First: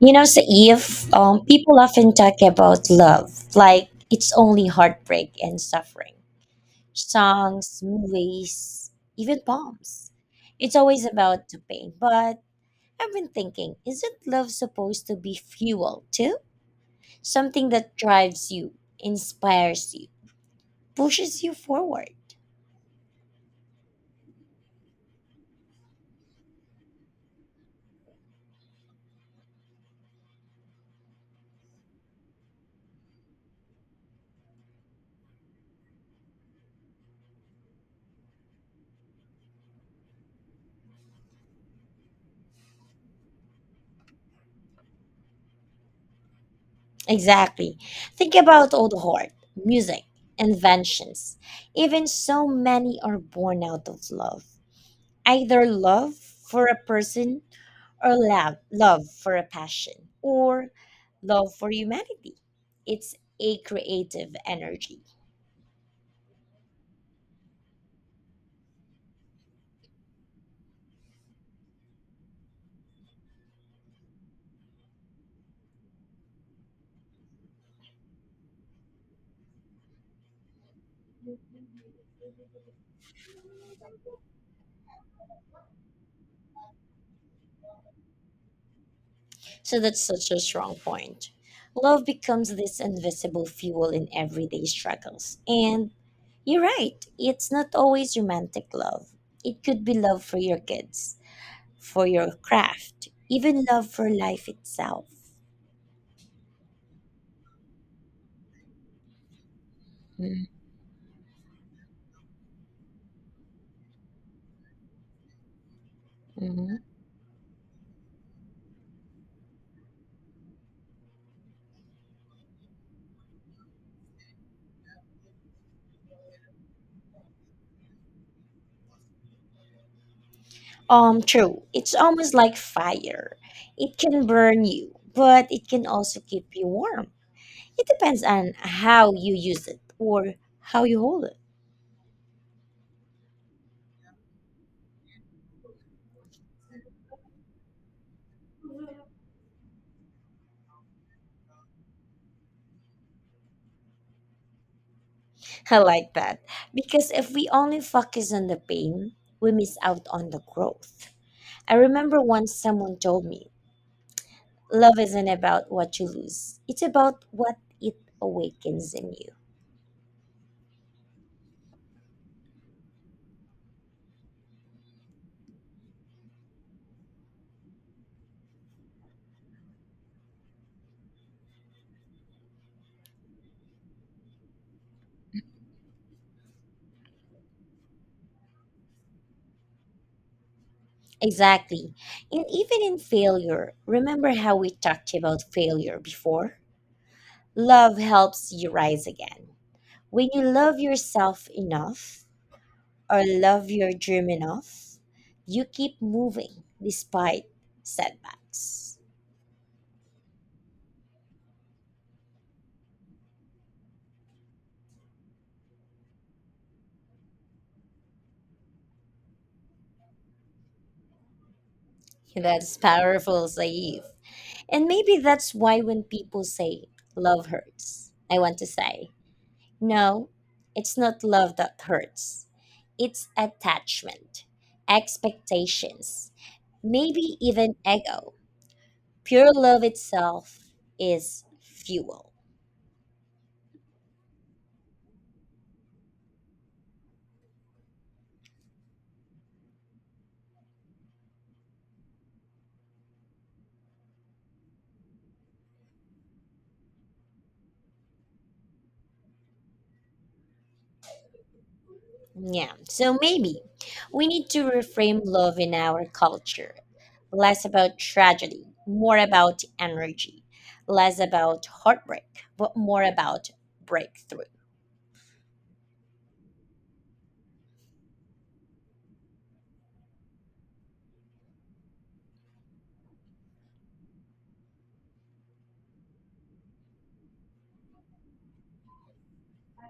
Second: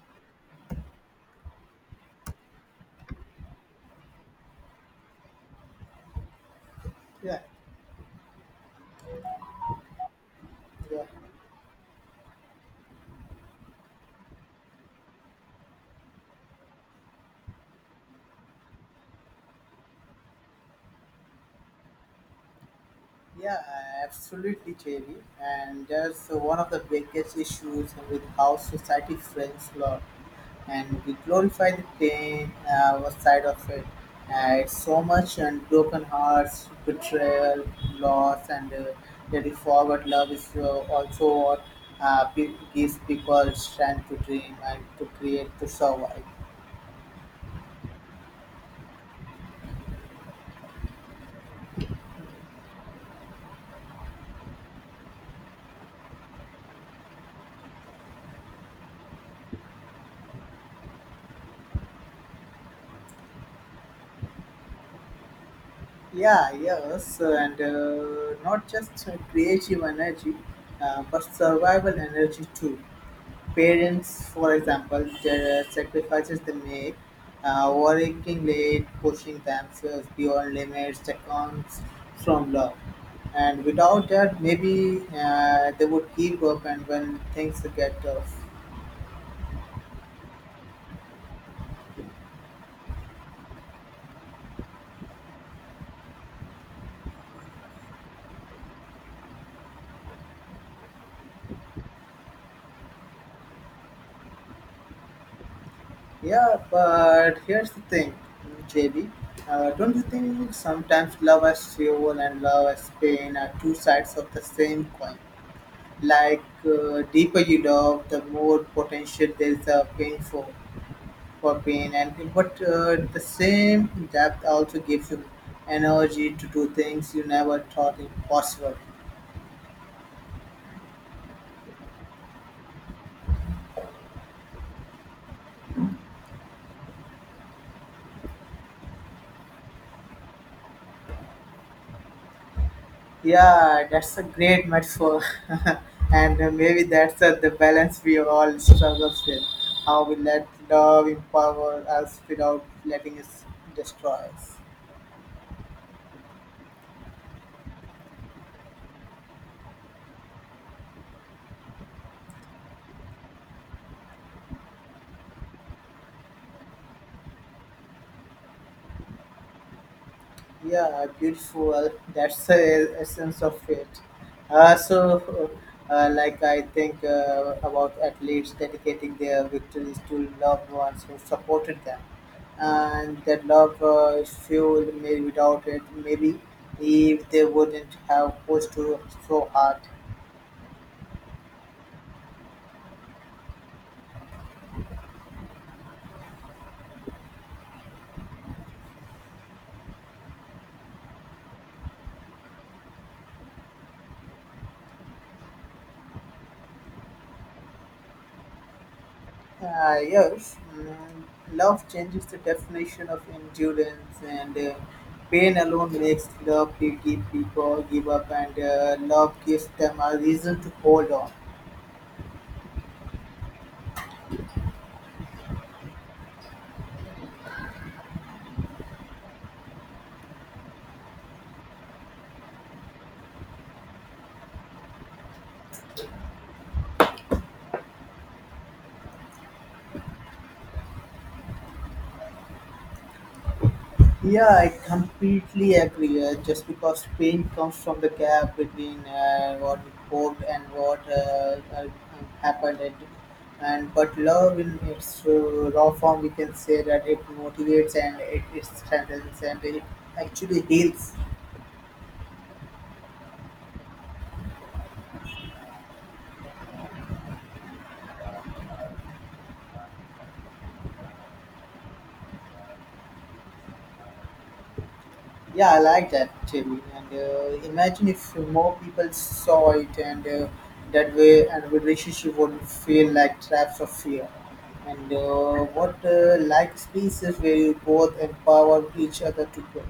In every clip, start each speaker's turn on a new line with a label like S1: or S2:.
S1: You know, Saif, people often talk about love like it's only heartbreak and suffering.
S2: Yeah,
S1: Songs, movies, even poems. It's
S2: yeah,
S1: always about the pain. But I've been thinking, isn't love supposed to be fuel too? Something that drives you, inspires you, pushes you forward.
S2: yeah, absolutely, Jerry. And that's one of the biggest issues with how society frames law, and we glorify the pain side of it. It's so much and broken hearts, betrayal, loss, and the forward love is also what uh, pe- gives people strength to dream and to create to survive.
S1: Exactly. Think about old art, music, inventions. Even so many are born out of love, either love for a person or love for a passion, or love for humanity. It's a creative energy.
S2: Yeah, yes, and not just creative energy, but survival energy too. Parents, for example, the sacrifices they make, working late, pushing themselves beyond limits, that comes from love. And without that, maybe they would give up, and when things get tough.
S1: So that's such a strong point. Love becomes this invisible fuel in everyday struggles, and you're right, it's not always romantic love. It could be love for your kids, for your craft, even love for life itself.
S2: Yeah, but here's the thing, JB. Don't you think sometimes love as fuel and love as pain are two sides of the same coin? Like,
S1: Mhm.
S2: deeper you love, the more potential there is a pain for pain. And but the same depth also gives you energy to do things you never thought impossible.
S1: True. It's almost like fire. It can burn you, but it can also keep you warm. It depends on how you use it or how you hold it.
S2: Yeah, that's a great metaphor. and Maybe that's the balance we all struggle with. How we let love empower us without letting it destroy us.
S1: I like that. Because if we only focus on the pain, we miss out on the growth. I remember once someone told me, love isn't about what you lose, it's about what it awakens in you.
S2: Yeah, beautiful. That's the essence of it. So, like I think about athletes dedicating their victories to loved ones who supported them, and that love is fueled. Maybe without it, maybe if they wouldn't have pushed to so hard.
S1: Exactly. And even in failure, remember how we talked about failure before? Love helps you rise again. When you love yourself enough or love your dream enough, you keep moving despite setbacks.
S2: Yes, love changes the definition of endurance, and pain alone makes love to give people give up, and love gives them a reason to hold on.
S1: That's powerful, Saif. And maybe that's why when people say love hurts, I want to say, no, it's not love that hurts. It's attachment, expectations, maybe even ego. Pure love itself is fuel.
S2: Yeah, I completely agree. Just because pain comes from the gap between what we hoped and what happened, and but love in its raw form, we can say that it motivates and it strengthens and it actually heals.
S1: Yeah, so maybe we need to reframe love in our culture. Less about tragedy, more about energy. Less about heartbreak, but more about breakthrough.
S2: Yeah, I like that theory. And imagine if more people saw it, and that way, and the relationship wouldn't feel like traps of fear. And what like spaces where you both empower each other to grow.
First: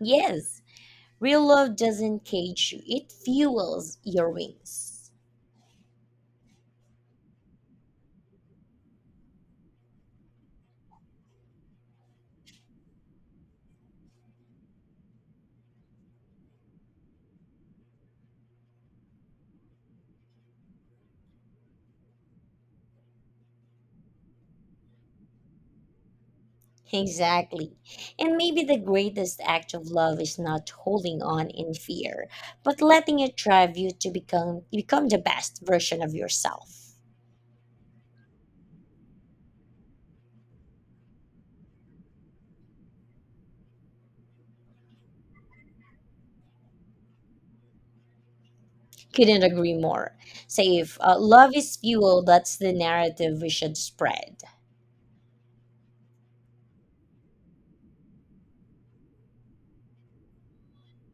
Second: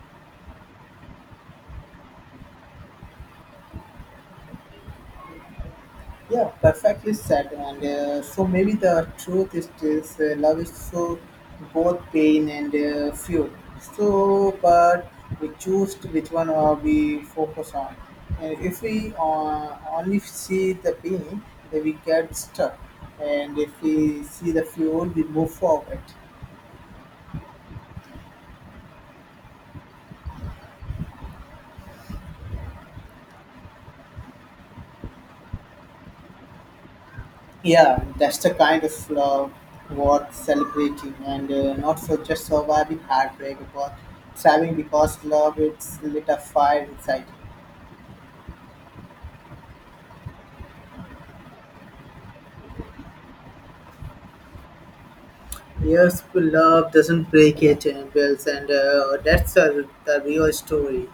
S1: Yes, real love doesn't cage you, it fuels your wings.
S2: Yeah, perfectly said. And so maybe the truth is this: love is so both pain and fuel. So, but we choose to which one or we focus on. And if we only see the pain, then we get stuck. And if we see the fuel, we move forward.
S1: Exactly. And maybe the greatest act of love is not holding on in fear, but letting it drive you to become the best version of yourself.
S2: Yeah, that's the kind of love worth celebrating, and not for just surviving heartbreak, but thriving because love it's lit a fire inside.
S1: Couldn't agree more. Say if love is fuel, that's the narrative we should spread.
S2: Yes, love doesn't break it and builds, and that's a, the real story.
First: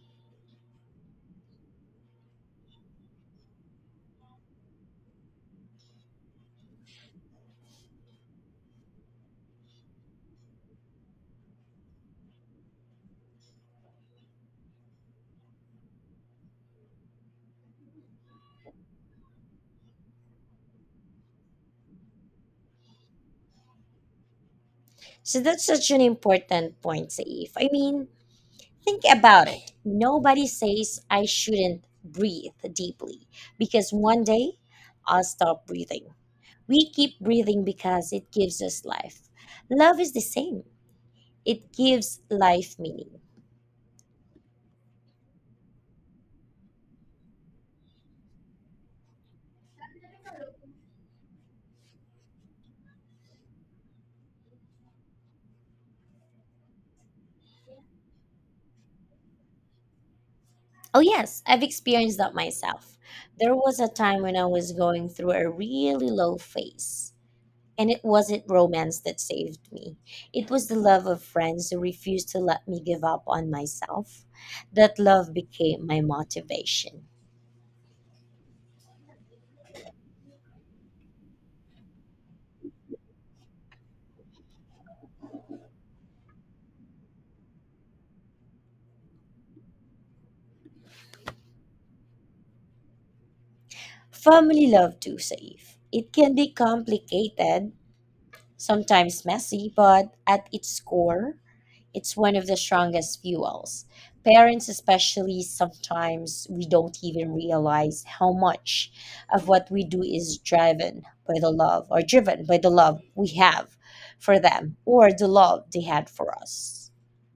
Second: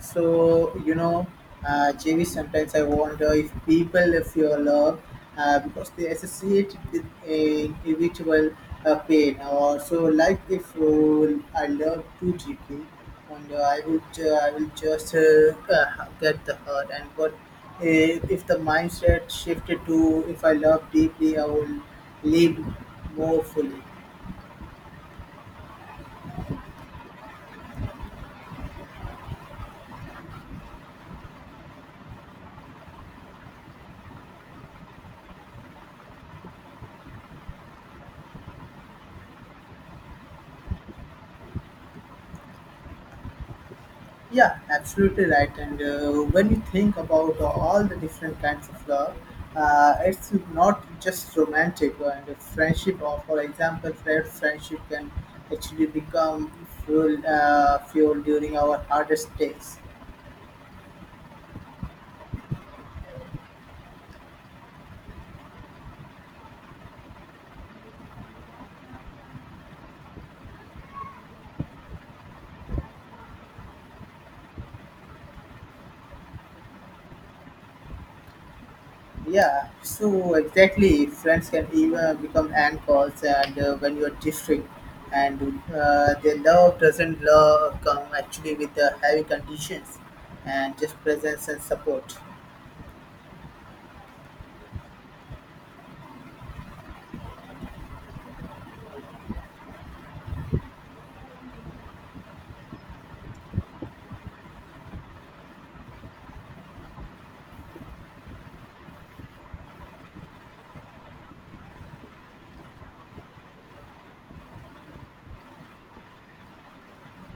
S2: So you know, JV. Sometimes I wonder if people feel love because they associate it with a individual pain, or so. Like if I love too deeply, and I would, I will just get the hurt. And but if the mindset shifted to if I love deeply, I will live more fully.
S1: So that's such an important point, Saif. I mean, think about it. Nobody says I shouldn't breathe deeply because one day I'll stop breathing. We keep breathing because it gives us life. Love is the same, it gives life meaning.
S2: Yeah, absolutely right. And when you think about all the different kinds of love, it's not just romantic and a friendship. Or for example, fair friendship can actually become fuel, fuel during our hardest days.
S1: Oh, yes, I've experienced that myself. There was a time when I was going through a really low phase, and it wasn't romance that saved me. It was the love of friends who refused to let me give up on myself. That love became my motivation.
S2: Yeah, so exactly, friends can even become anchors, and when you are drifting, and their love doesn't love come actually with the heavy conditions, and just presence and support.
S1: Family love too, Saif. It can be complicated, sometimes messy, but at its core, it's one of the strongest fuels. Parents, especially, sometimes we don't even realize how much of what we do is driven by the love, or driven by the love we have for them or the love they had for us.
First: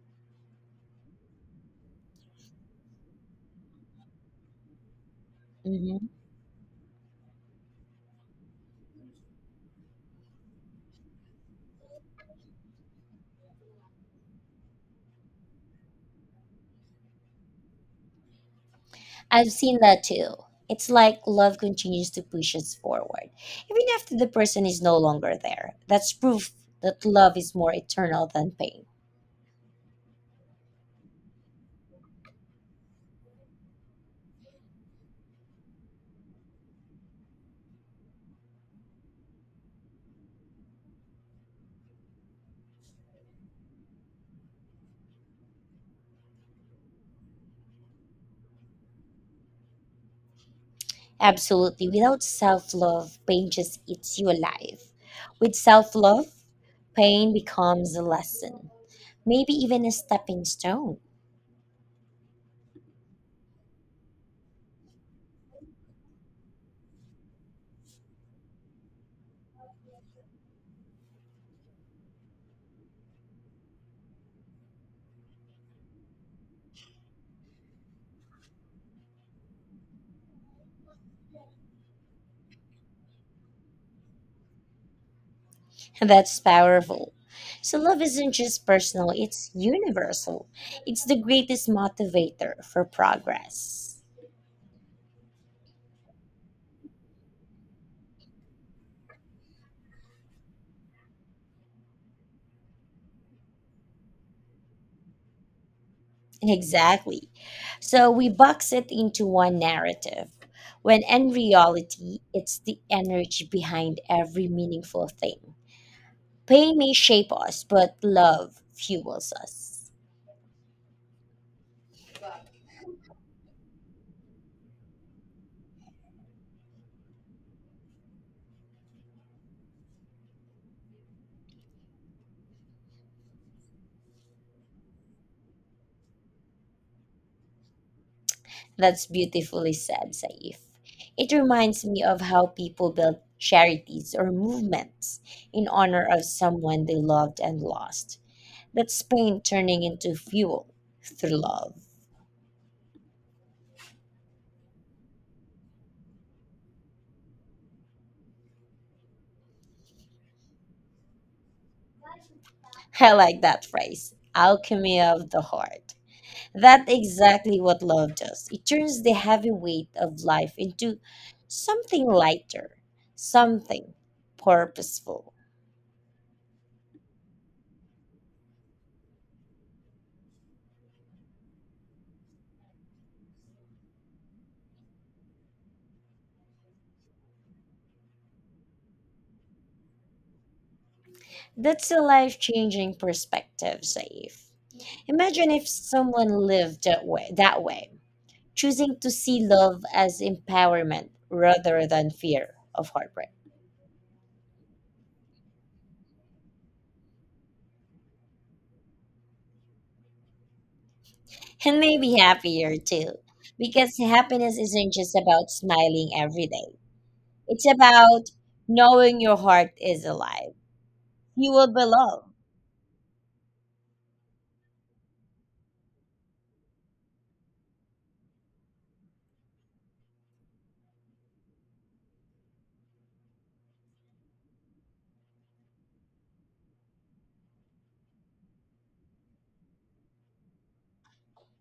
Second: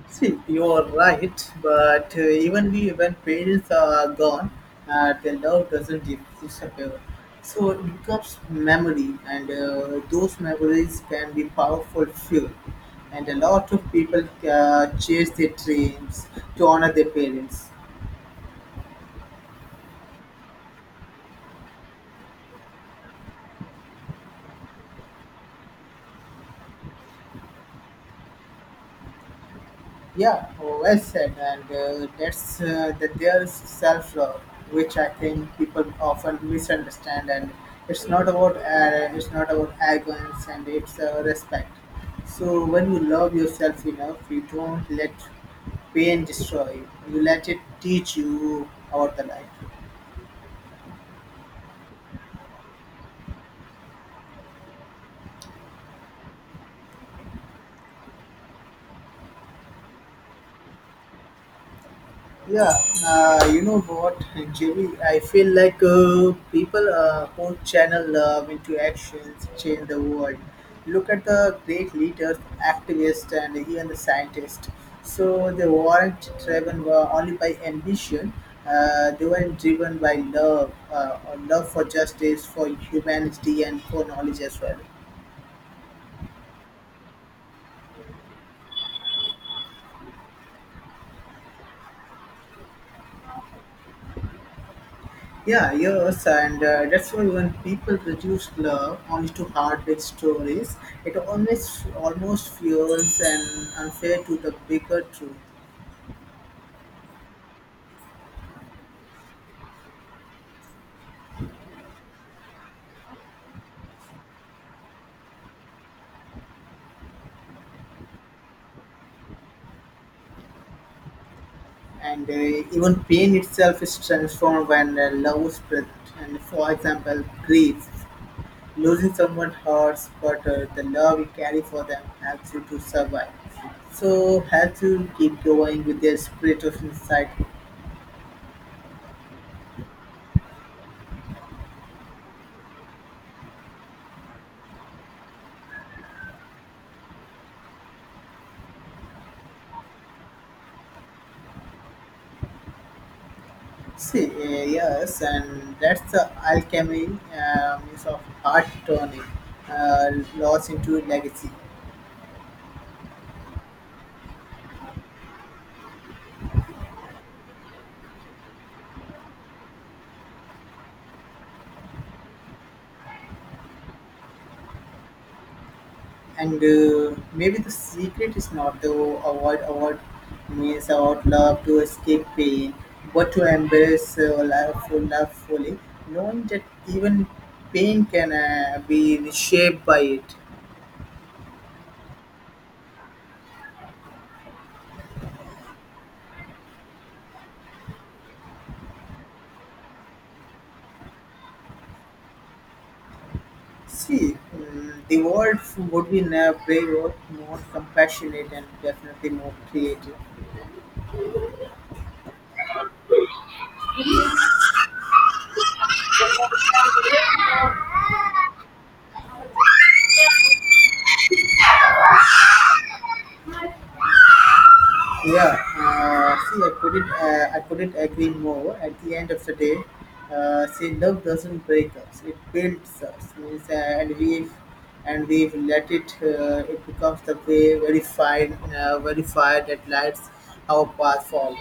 S2: See, you are right, but even we, when parents are gone, the love doesn't
S1: Hmm.
S2: dis- disappear. So it becomes memory, and those memories can be powerful fuel. And a lot of people chase their dreams to honor their parents.
S1: I've seen that too. It's like love continues to push us forward, even after the person is no longer there. That's proof that love is more eternal than pain.
S2: Yeah, well said. And that there's self-love, which I think people often misunderstand. And it's not about arrogance, and it's respect. So when you love yourself enough, you don't let pain destroy you. You let it teach you about the life.
S1: Absolutely. Without self love, pain just eats you alive. With self love, pain becomes a lesson, maybe even a stepping stone.
S2: Yeah, you know what, Jimmy? I feel like people who channel love into actions change the world. Look at the great leaders, activists, and even the scientists. So they weren't driven only by ambition; they were driven by love, or love for justice, for humanity, and for knowledge as well.
S1: And that's powerful. So, love isn't just personal, it's universal. It's the greatest motivator for progress.
S2: Yeah, yes, and that's why when people reduce love only to heartbreak stories, it always almost feels and unfair to the bigger truth.
S1: Exactly. So we box it into one narrative, when in reality, it's the energy behind every meaningful thing. Pain may shape us, but love fuels us.
S2: And even pain itself is transformed when love is present. And for example, grief, losing someone hurts, but the love you carry for them helps you to survive. So helps you keep going with their spirit of insight.
S1: That's beautifully said, Saif. It reminds me of how people build charities or movements in honor of someone they loved and lost. That's pain turning into fuel through love.
S2: See, yes, and that's the alchemy means of art turning uh, loss into legacy.
S1: I like that phrase, alchemy of the heart. That's exactly what love does. It turns the heavy weight of life into something lighter, something purposeful.
S2: And maybe the secret is not to avoid means about love to escape pain, but to embrace love, full- love fully, knowing that even pain can be reshaped by it.
S1: That's a life changing perspective, Saif. Imagine if someone lived that way, choosing to see love as empowerment rather than fear of heartbreak.
S2: See, the world would be now braver, more compassionate, and definitely more creative.
S1: And maybe happier
S2: Yeah,
S1: too, because happiness isn't just about smiling every day, it's about knowing your heart is alive, fueled by love.
S2: see, I couldn't agree more. At the end of the day, love doesn't break us; it builds us. Means, and we've let it. It becomes the way, very fine, very fire that lights our path forward.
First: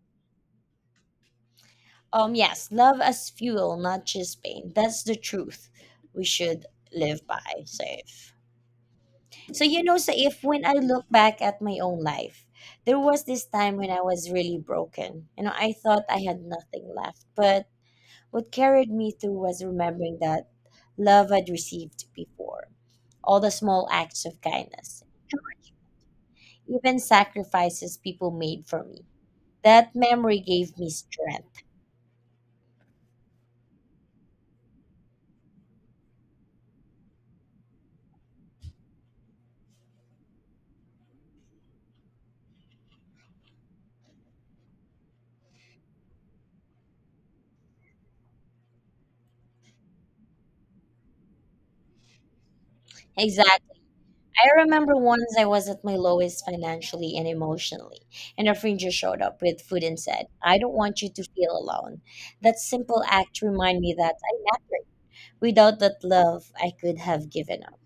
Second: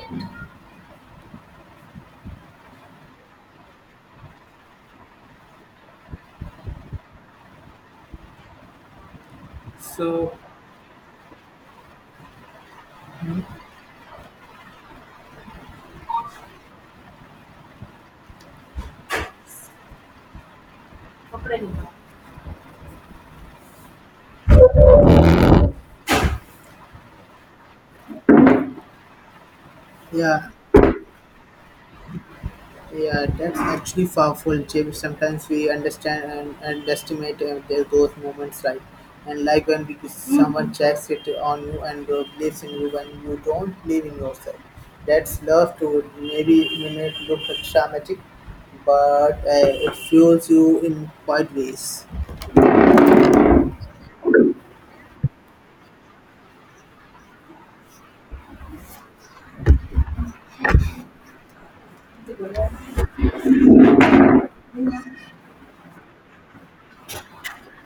S1: Yes, love as fuel, not just pain. That's the truth we should live by, Saif. So, you know,
S2: So,
S1: Saif, when I look back at my own life, there was this time when I was really broken. You know, I thought I had nothing left. But what carried me through was remembering that love I'd received before, all the small acts of kindness, even sacrifices people made for me. That memory
S2: yeah,
S1: gave me strength.
S2: yeah, that's actually powerful, Chip. Sometimes we understand and underestimate their growth moments, right? And like someone checks it on you and believes in you when you don't believe in yourself. That's love to maybe you may look like dramatic, but it fuels you in quite ways.
S1: Exactly. I remember once I was at my lowest financially and emotionally, and a friend just showed up with food and said, I don't want you to feel alone. That simple act reminded me that I mattered. Without that love, I could have given up.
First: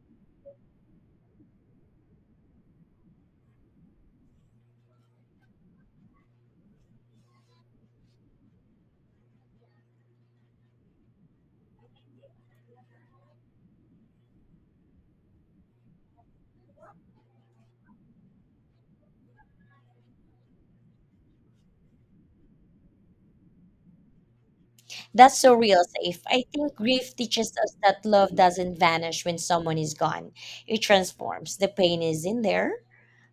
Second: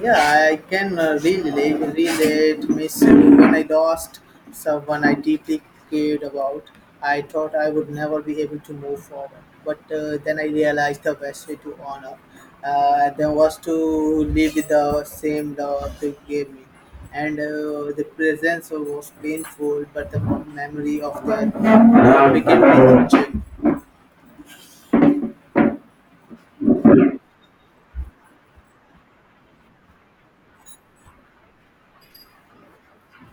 S2: Yeah, I can really relate Miss when I lost someone I deeply cared about. I thought I would never be able to move forward, but then I realized the best way to honor them was to live with the same love they gave me. And the presence was painful, but the memory of that love became painful.
S1: That's so real, Safe. I think grief teaches us that love doesn't vanish when someone is gone, it transforms. The pain is in there,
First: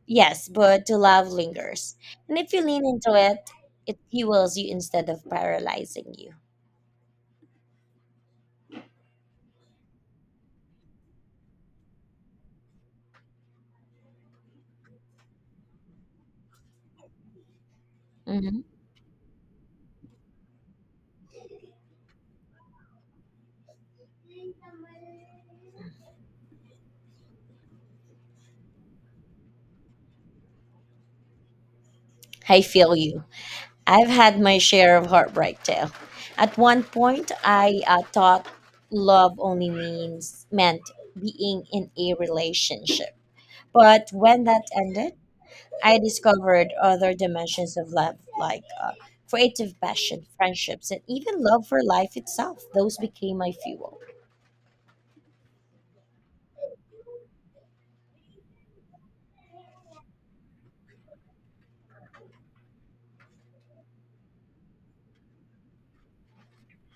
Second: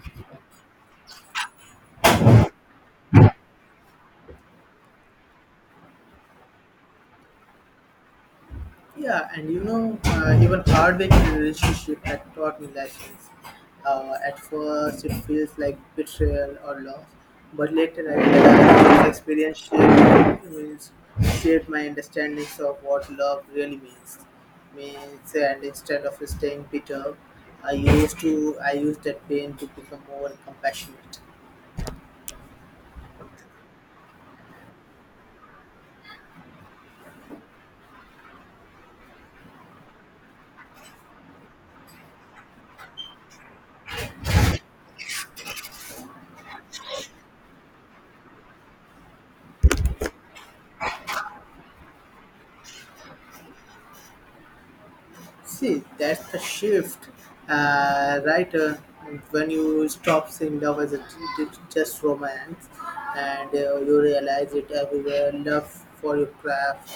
S1: yes, but the love lingers. And if you lean into it, it fuels you instead of paralyzing you.
S2: Yeah, and you know, even heartbreaking relationship that taught me lessons. At first, it feels like betrayal or loss, but later I
S1: Hmm.
S2: realized this experience shaped, means, shaped my understandings of what love really means. Means, and instead of staying bitter, I used that pain to become more compassionate.
S1: I feel you. I've had my share of heartbreak too. At one point, I thought love only means meant being in a relationship. But when that ended, I discovered other dimensions of love, like creative passion, friendships, and even love for life itself. Those became my fuel.
S2: See, that's the shift, right? When you stop seeing love as just romance, and you realize it everywhere. Love for your craft,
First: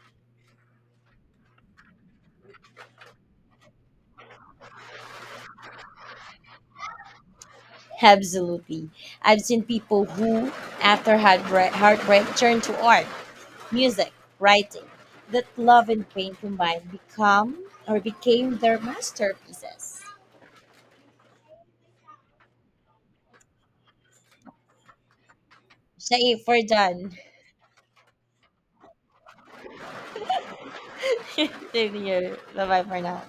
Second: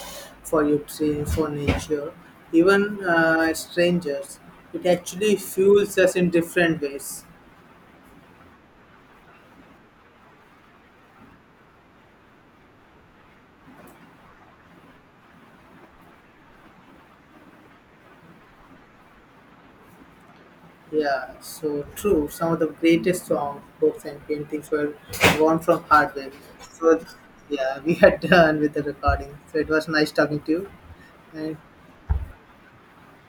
S2: for your dreams, for nature, even strangers. It actually fuels us in different ways.
S1: Absolutely. I've seen people who, after heartbreak, turned to art, music, writing, that love and pain combined become or became their masterpieces.
S2: Yeah, so true. Some of the greatest songs, books, and paintings were born from
S1: Siya
S2: hardware.
S1: eh, for
S2: So,
S1: John.
S2: yeah, we are done with the recording. So it was nice talking to you, and
S1: Yun yun. Bye-bye for now.